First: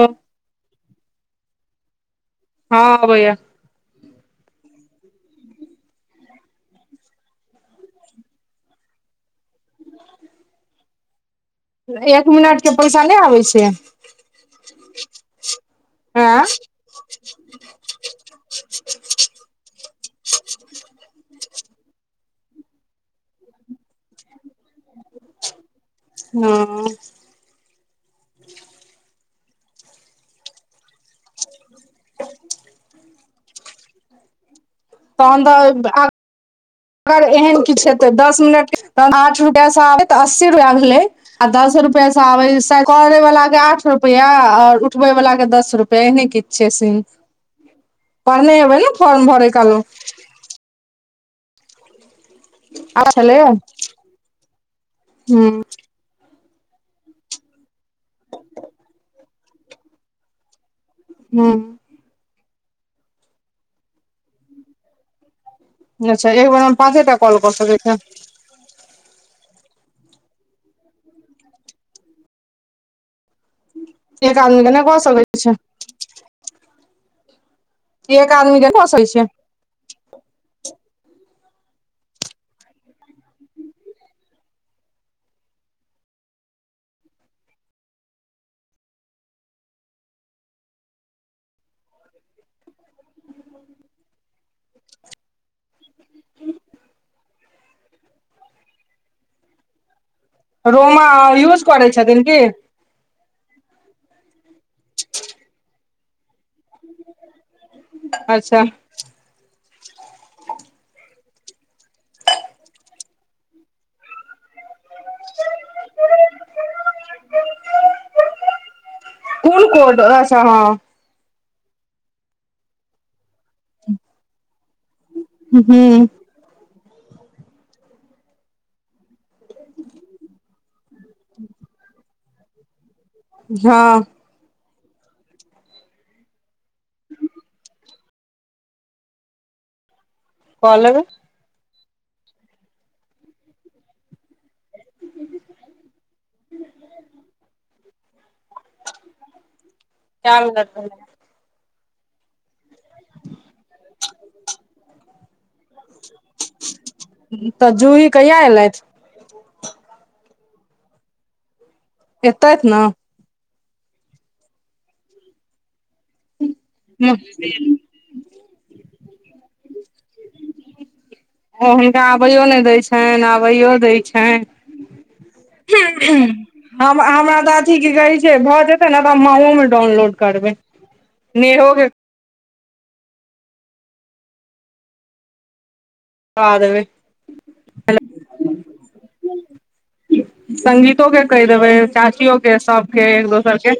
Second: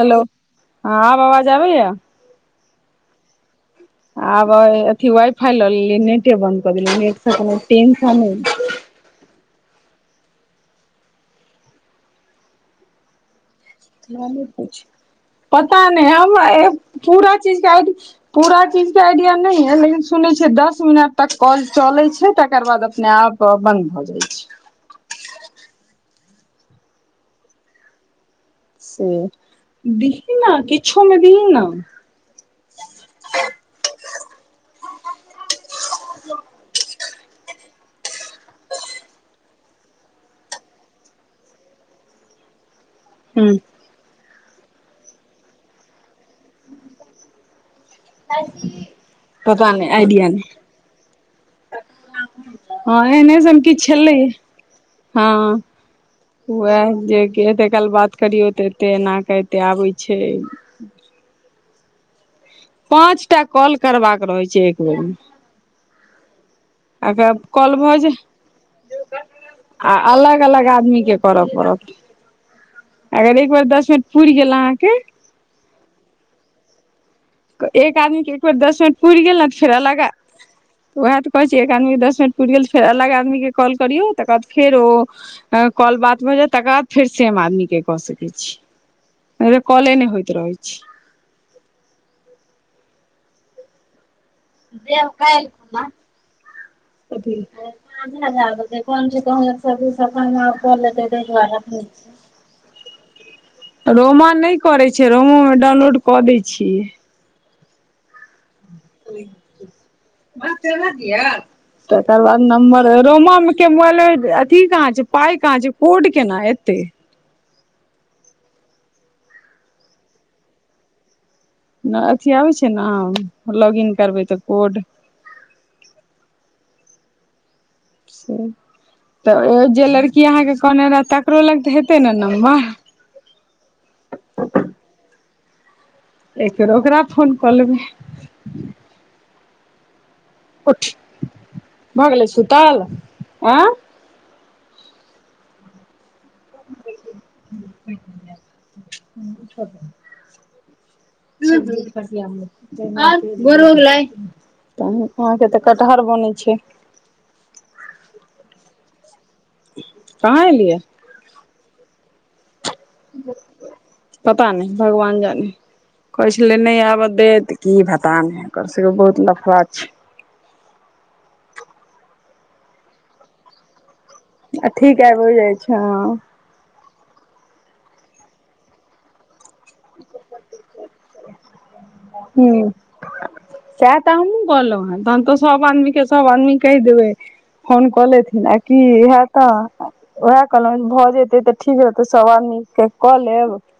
Hello हं आब आवाज आबैया हँ अबइयै आब अथी वाइ फाइ लऽ लेली नेटे बन्द कऽ देली नेट से कोनो टेसन होइ छै एक मिनट के पैसा नय आबै छै पता नय आँ हम पूरा चीज के आइडि पूरा चीजके आइडिया नय है लेकिन सुनै छय दस मिनट तक कॉल चले छै तकर बाद अपने आप बंद भ जाय छै हँ से दीही ने किछमे दीही ने तहन तऽ हं अगर एहन किछु हेतै दस मिनट के तऽ आठ रुपआ से तऽ अस्सी रुपैआ भेलै आ दस रुपैआ सं आबै करै वला ह के आठ रुपैआ आओर उठबै वाला के दस रुपआ एहने किछु छै सीम पढ़ने हबै ने फर्म भर कलो किया ने हँ आ छलै एने से हम कि छलै हूँ हँ उएह जे एतेक काल बात करियौ तऽ एते एना कऽ एते आबै छय हूँ पाँच टा कॉल करबाक रहय छै एक बेर में अच्छा एकबार हम पाँचे टा काल कऽ कॉल सकय छियै भऽ जाय आ अलग अलग आदमीे के करऽ पड़त अगर एक बेर दस मिनट पुइर गेल अहाँके अच्छा एक आदमीे एक बेर आदमी के दस कऽ मिनट सकै पुइर छै गेल नेऽत फेर लगा उएह तऽ कहय छी एक आदमी के दस मिनट पूरि गेल त फेर अलग आदमी के कॉल करियौ तकर बाद फेर ओ कॉल बात भऽ जैत तकर बाद फेर सेम आदमी के कऽ सकैत छी कले नय होइत रहै छै [inaudible] से अब काल्हि खन [unintelligible] समे आब कऽ लेतइ ताहि रोमा दुआरे यूज करै नहि छथिन की छै रोमा नय करै छै रोमोमे डाउनलोड कऽ दै छियै अच्छा [unintelligible] तकर बाद नम्बर रोमा के मोबाइल अथी कहाँ छय पाइ कहाँ छै कोड केना एतै कोन कोड अच्छा हं नय अथी आबै छै ने लॉगिन करबै तऽ कोड हूं हूँ तऽ जे लड़की अहाँके कहने रहै तकरो लग तऽ हेतइ ने नम्बर हाँ एक बेेर ओकरा फोन कऽ लेबइ कऽ उठ लेबै भऽ गेलै सुतल आय [inaudible] काम लत [unintelligible] गर ल त अहाँके तऽ कटहर बनैत छय तऽ जूही कहिया एलइथ कहाँ एलियै एतयत ने पता नय भगवान जानी कहै छलै नहि आबऽ देत की भात पता नय ओकर सहो बहुत लफरा छै ओ हुनका आबैयो नय दै छैन आबैयो दै छैन ठीक हो जाइ छ्य हमरा अथी के कहइ छै भऽ जेतै नेऽ त हम मां ओ मे डाउनलोड करबै नेहो के हूँ सहै तऽ हमहु कहलु है तहन तऽ सब आदमी के सब आदमी करबा कहि देबै देबय फोन कऽ लेथिन आ की हेतऽ उएह कहलहुँ संगीतो भऽ के जेते कहि तऽ देबै ठीक रहतै सभ चाचियो आदमी के सबके एक दोसर के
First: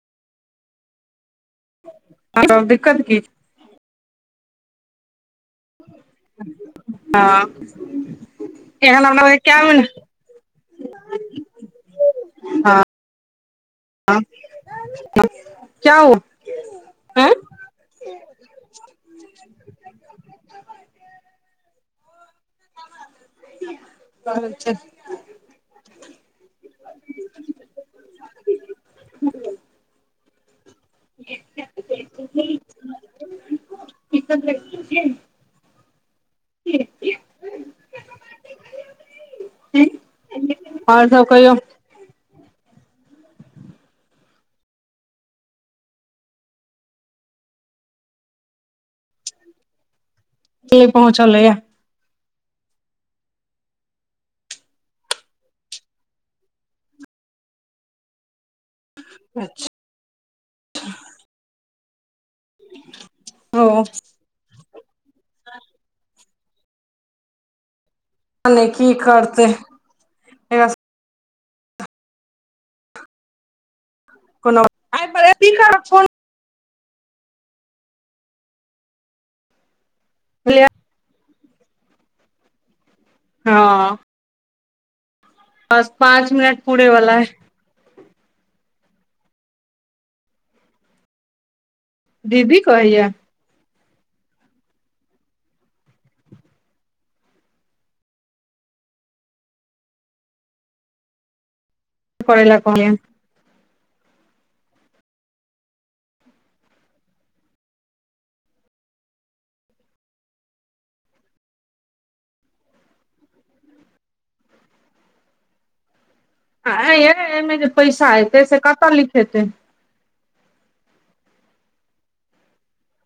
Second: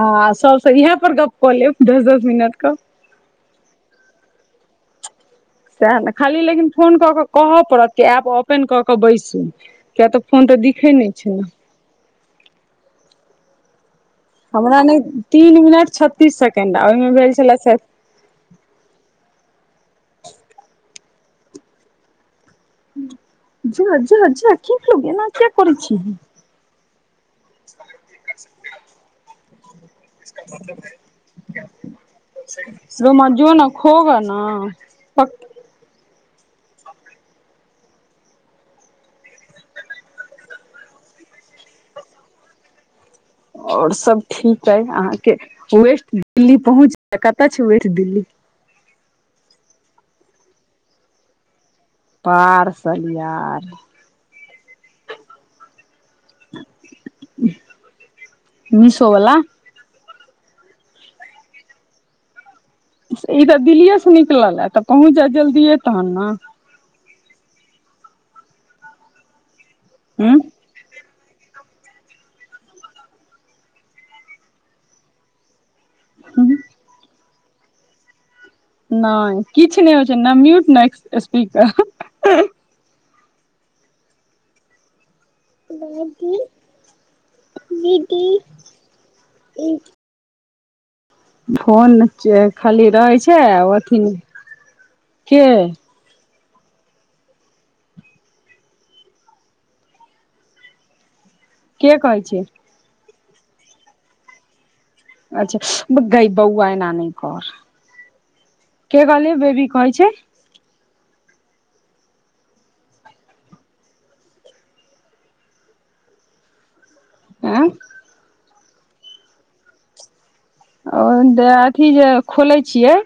हं सबसँ इहै पर गप्प कऽ लेब हां तऽ मिनटके दिक्कत की छै सेहै ने खाली लेकिन फोन कऽ कऽ हँ कहअ पड़त कि ऐप ओपेन कऽ कऽ एहन हमरा बैसू क्या किया हँ तऽ फोन तऽ दिखै नय छै हमरा नय तीन मिनट क्या छत्तीस हुआ सेकेंड आ ओहिमे आँय भेल छलै [inaudible] जे झकझक लगे ने, किएक करै छी? रोमा जो ने खोग न। [inaudible] आओर सभ कहियौ? आओर सभ ठीक अइ अहाँकेँ वेस्ट दिल्ली पहुँच कतय छै वेस्ट दिल्ली त पहुँच हले। पार सही आर मिशो वला। ई तऽ ओ दिल्लीसे निकल ह तऽ पहुँच जाय जल्दिए तहन ने। पता नहि की करतै। हूँ। ठीक। कोनो [unintelligible] हूँ। नहि किछु नहि होइ छै, नहि म्यूट नहि सपीकर हँ। बस पाँच मिनट पुरे वला है। दीदी [unintelligible] फोन दीदी खाली कहैया रहै छै, अथीके के कहै छै करय लै‌ कहलियें। अच्छा, गे बौआ न नहि घर। के कहलि बेबी कहै छै? एहिमे आँ जे पैसा एतै से कतऽ लिखेतै। ओ अथि जे खोले छियै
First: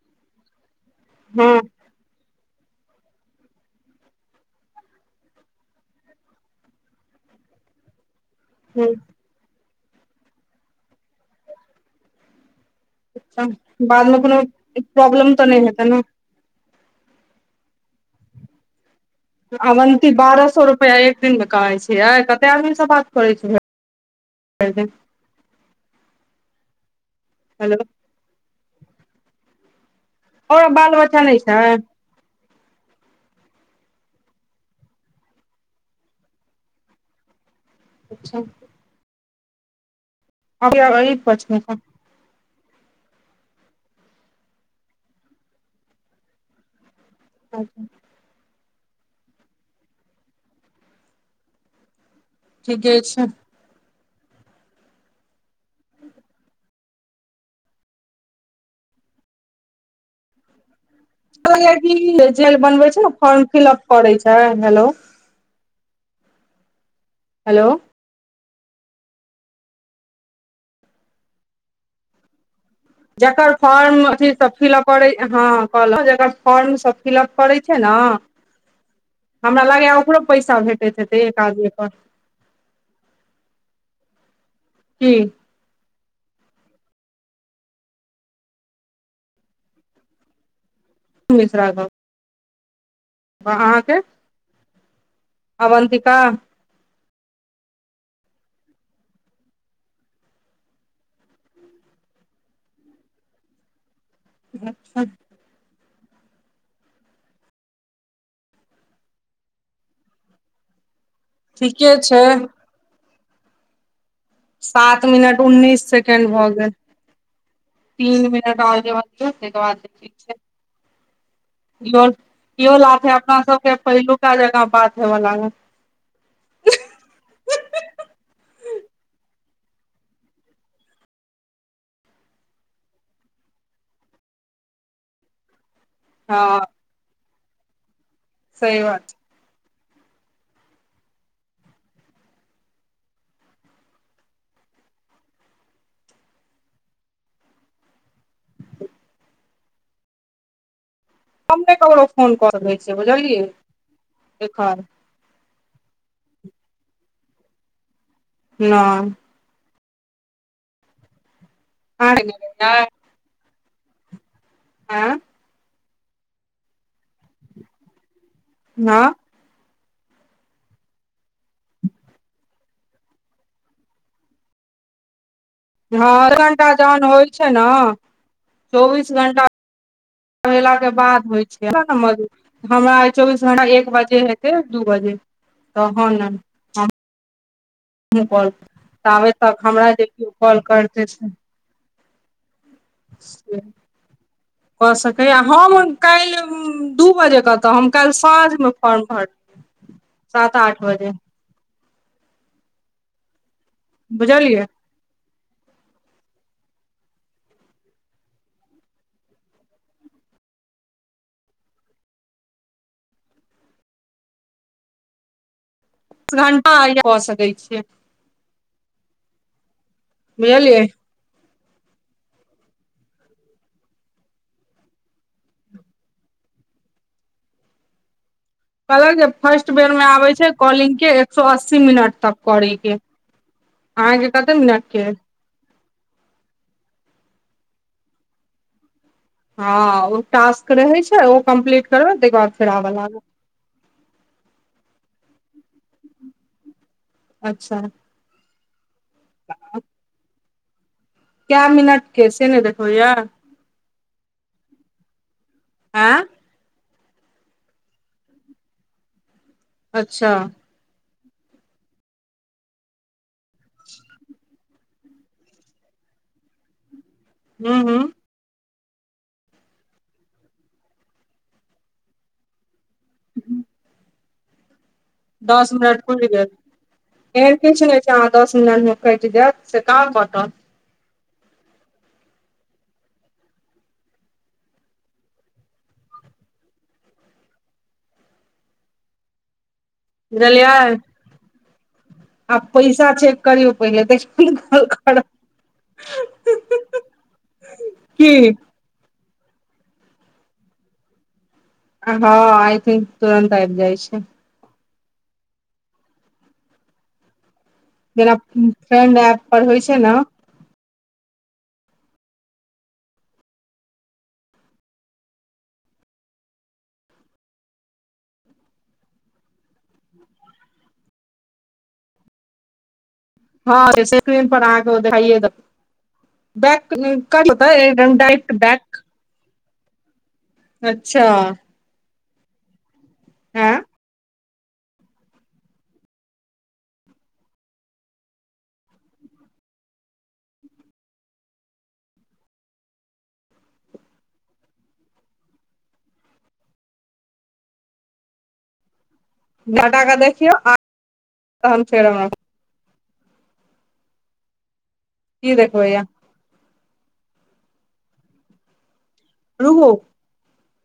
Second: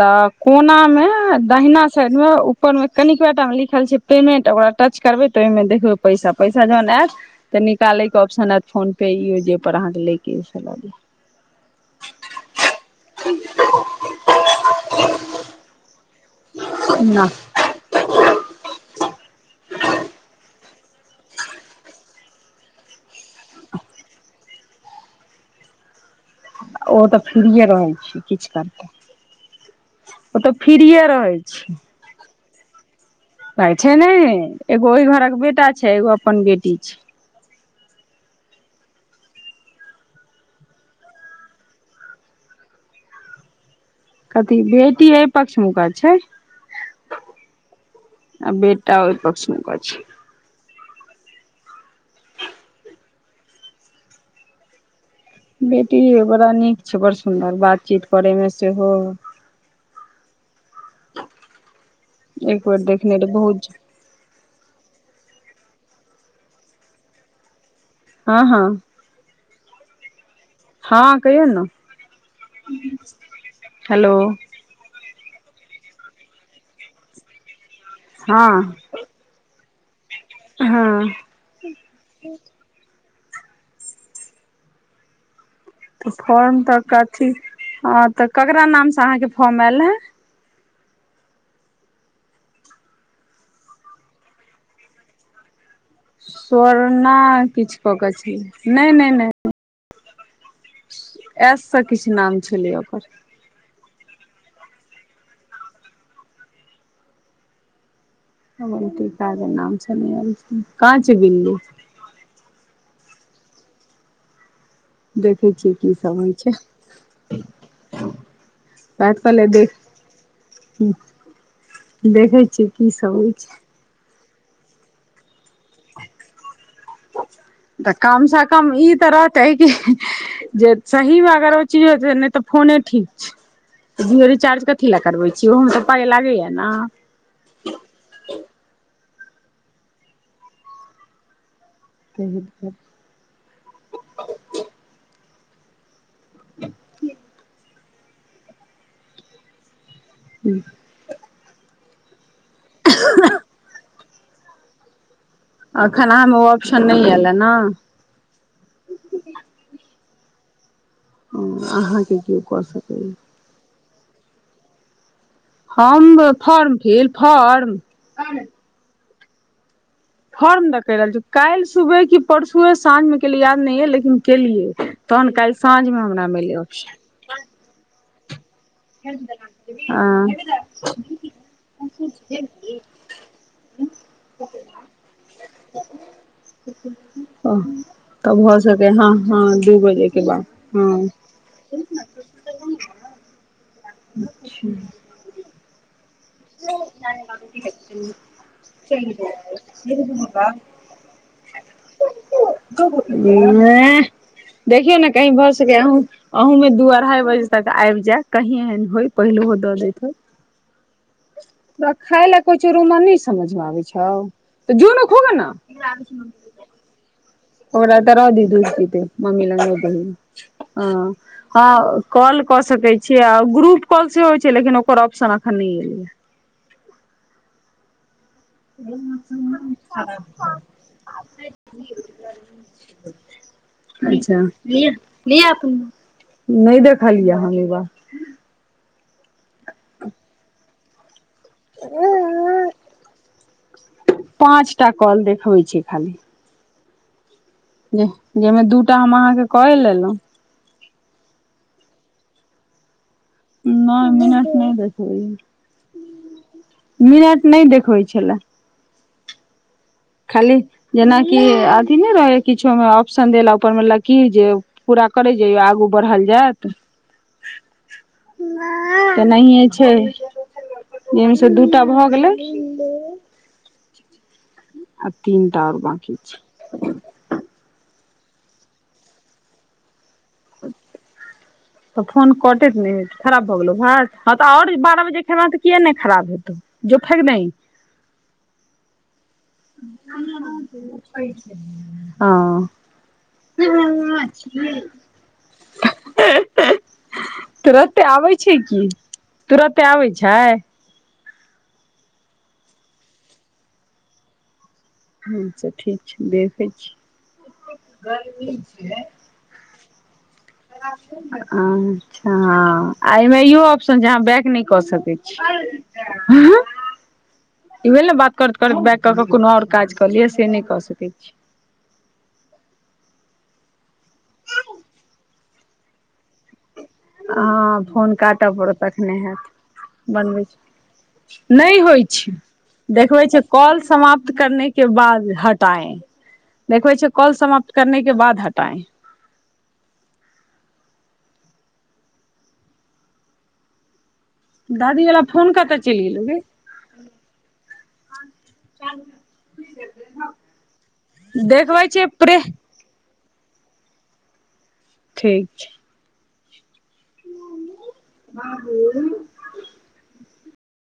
तऽ कोनामे हँ दहिना साइडमे ऊपरमे कनिकटामे लिखल छै पेमेंट ओकरा टच करबे तऽ ओहिमे देखबै पैसा पैसा जहन आयत। तऽ निकालयके ऑप्शन आयत हँ फोनपे, जेहिर अहाँकेँ लऽ कऽ से लऽ लेत। बादमे कोनो प्रॉब्लम तऽ नहि हेतै ने। ह। अवन्ती बारह सए रुपैआ एक दिनमे कमाइ छियै कते आदमीसँ बात करै छै। भरि दिन। ओ तऽ फ्रेये हेलो रहैत छै किछु करतै ओ तऽ और बाल फ्रिये बच्चा रहै नहि छै। कहै छै, ने एगो ओहि घरक बेटा छै, एगो अपन बेटी छै, अच्छा। अ [unintelligible] कथी बेटी एहि पक्ष मुक छै। अच्छा। आ बेटा ओहि पक्षन छै। ठीके छै। बेटी बड़ा निक छै, बड़ सुन्दर बातचीत करेमे सेहो [inaudible] जेल एक बेर बनबे छै, ने देखने रहे फॉर्म बहुत फिलअप करै छै, हेलो। हेलो। हँ, हँ। हँ कहियौ ने। जकर फॉर्म हेलो अथि सब फिलप करै हँ कहलौ जकर फॉर्म सब फिलअप करै छैय ने हँ हमरा लगै या ओकरो पैसा भेटैत हँ हेतै एक आदमी पर। की तऽ फॉर्म तऽ कथी ह तऽ केकरा नाम से अहाँके फॉर्म आयल रहा? [unintelligible] अहाँके? अवंतिका तोहरना किछु क के छैय नहि नहि नहि। एशसँ किछु नाम छलै ओकर। [unintelligible] अवंतिकाके नाम छलैया काँहां छैय बिल्ली? के छैय? सात मिनट देखे छियै उन्नीस की सब सेकेंड होइ भऽ छै गेल। तीन मिनट [unintelligible] बाद ठीक छैय। हूं इहो लाथे अपना सबके पहिलुका जका बात हेव लागल। तऽ कमसँ कम ई तऽ रहतै कि जे सहीमें अगर ओ चीज होत नहि तऽ फोने ठीक छैय। जिओ रीचार्ज कथी लए करबै छीयै ओहोमे तऽ पाइ लागैया हँ ने। सही बात। सही बात [unintelligible] [inaudible] हू हम नहि ककरो फोन कऽ दै छियै बुझलियै एखन। अखन आहांमे ओ ऑप्शन नहि एयल ह ने। नहि अहाँके केओ कऽ आँ सकैया। आँ हम फॉर्म फिल फॉर्म? हँ फॉर्म द कही रहल छी काल्हि सुबह कि परसुए साँझमे केलियै याद नहि य लेकिन केलियै। तहन काल्हि साँझमे हमरा मिलै ऑप्शन। छैय ने। चौबीस घंटा [unintelligible] [unintelligible] के बाद हँ होइ छैय [unintelligible] हमरा आय चौबीस घंटा एक बजे हेतै दू बजे तऽ [unintelligible] ओ तब हो सकेैया हँ ताबे हँ तक दू हमरा जे बजे के केओ बाद कॉल करतै हँ। से [unintelligible] कऽ सकैया आ हम काल्हि दू बजे कतऽ हम काल्हि साँझमे फॉर्म भरलियै सात आठ बजे। [unintelligible] बुझलियै देखियौ ने कही भ सकैया आँहु अह में दू अढ़ाई बजे तक आबि जाय कही एहन होय पहिलोहो दऽ दैत होे तरा खाय ल को चोरू न समझमे आबै छ तऽ जून खबे ने ठंडा आ य हो सकै छियै ओरा तँ रह दी धूर पी मम्मी ल नोदल ह बुझलियै हँ कॉल कऽ सकै छीयै आ ग्रुप कॉल सेहो होइ छै लेकिन ओकर ऑप्शन अखन नहि एलेा कहलक जे फर्स्ट बेर में आबइ छै कॉलिंग के एक सए अस्सी मिनट तक करे के अहाँके अच्छा कते मिनट के नय देखा लिया हम बार हँ ओ टास्क रहय छै ओ कम्प्लीट करबै ताहिके बाद फेर आबऽ लाग पाँचटा कल देखबइ छै खाली अच्छा जाहि में दूटा हम अहाँके क लेलहुं क्या मिनट के से नय देखबै या नय मिनट नहि देखबै आँ या मिनट नहि देखबै छलए अच्छा खाली जेनाकि अथी नय रहै ह किछो मे ऑप्शन देला ऊपर में लकीर जे पूरा करय जैयौ आगू बढ़ल जायत हूँ हूँ तऽ नाए छै जैमे से दू टा भऽ गेलै हं आ तीन टा दस आओर मिनट बाकी पुइर छै गेल एहन किछ नहि छै अहाँ दस मिनट मे कटि जायत से कहाँ कटत [unintelligible] तऽ फोन कटइ नहि खराब भऽ गेलौ भात हँ तऽ आओर बारह बजे खेब तऽ किए नहि खराब हेतौ जो फैंक दही जलिय प छय आब पैसा चेक करियउ पहिले त कल करब तुरन्ते की आबै छै की तुरते आबै छै हँ आइ थिंक तुरन्त आब जाइ छय हच ता ठीक छै देखै छीय जेना फ्रेंड एप पर होइ छय ने हं हँ आ एहिमें इहो ऑप्शन जे अहाँ बैक नहि कऽ सकै छी हँ इ भेलइ ने बात करैत करैत बैक कऽ क कोनो आओर काज क लिये से नहि कऽ सकैत छी हँ से स्क्रीन पर अहाँके ओ देखाइए बैंक करतै एकदम डाइट बैंक नय हैत बनबै अच्छा छी नहि होइ छै देखबै छै हँ कॉल समाप्त करने के बाद हटाए देखबै छय कॉल समाप्त कर के बाद हटाए दादीवला फोन कते चलि गेलहु गी चाल डटाके देखियौ आ गे त हम देखबै छै फेर प्रे की देखबइ या बाबूल रुओ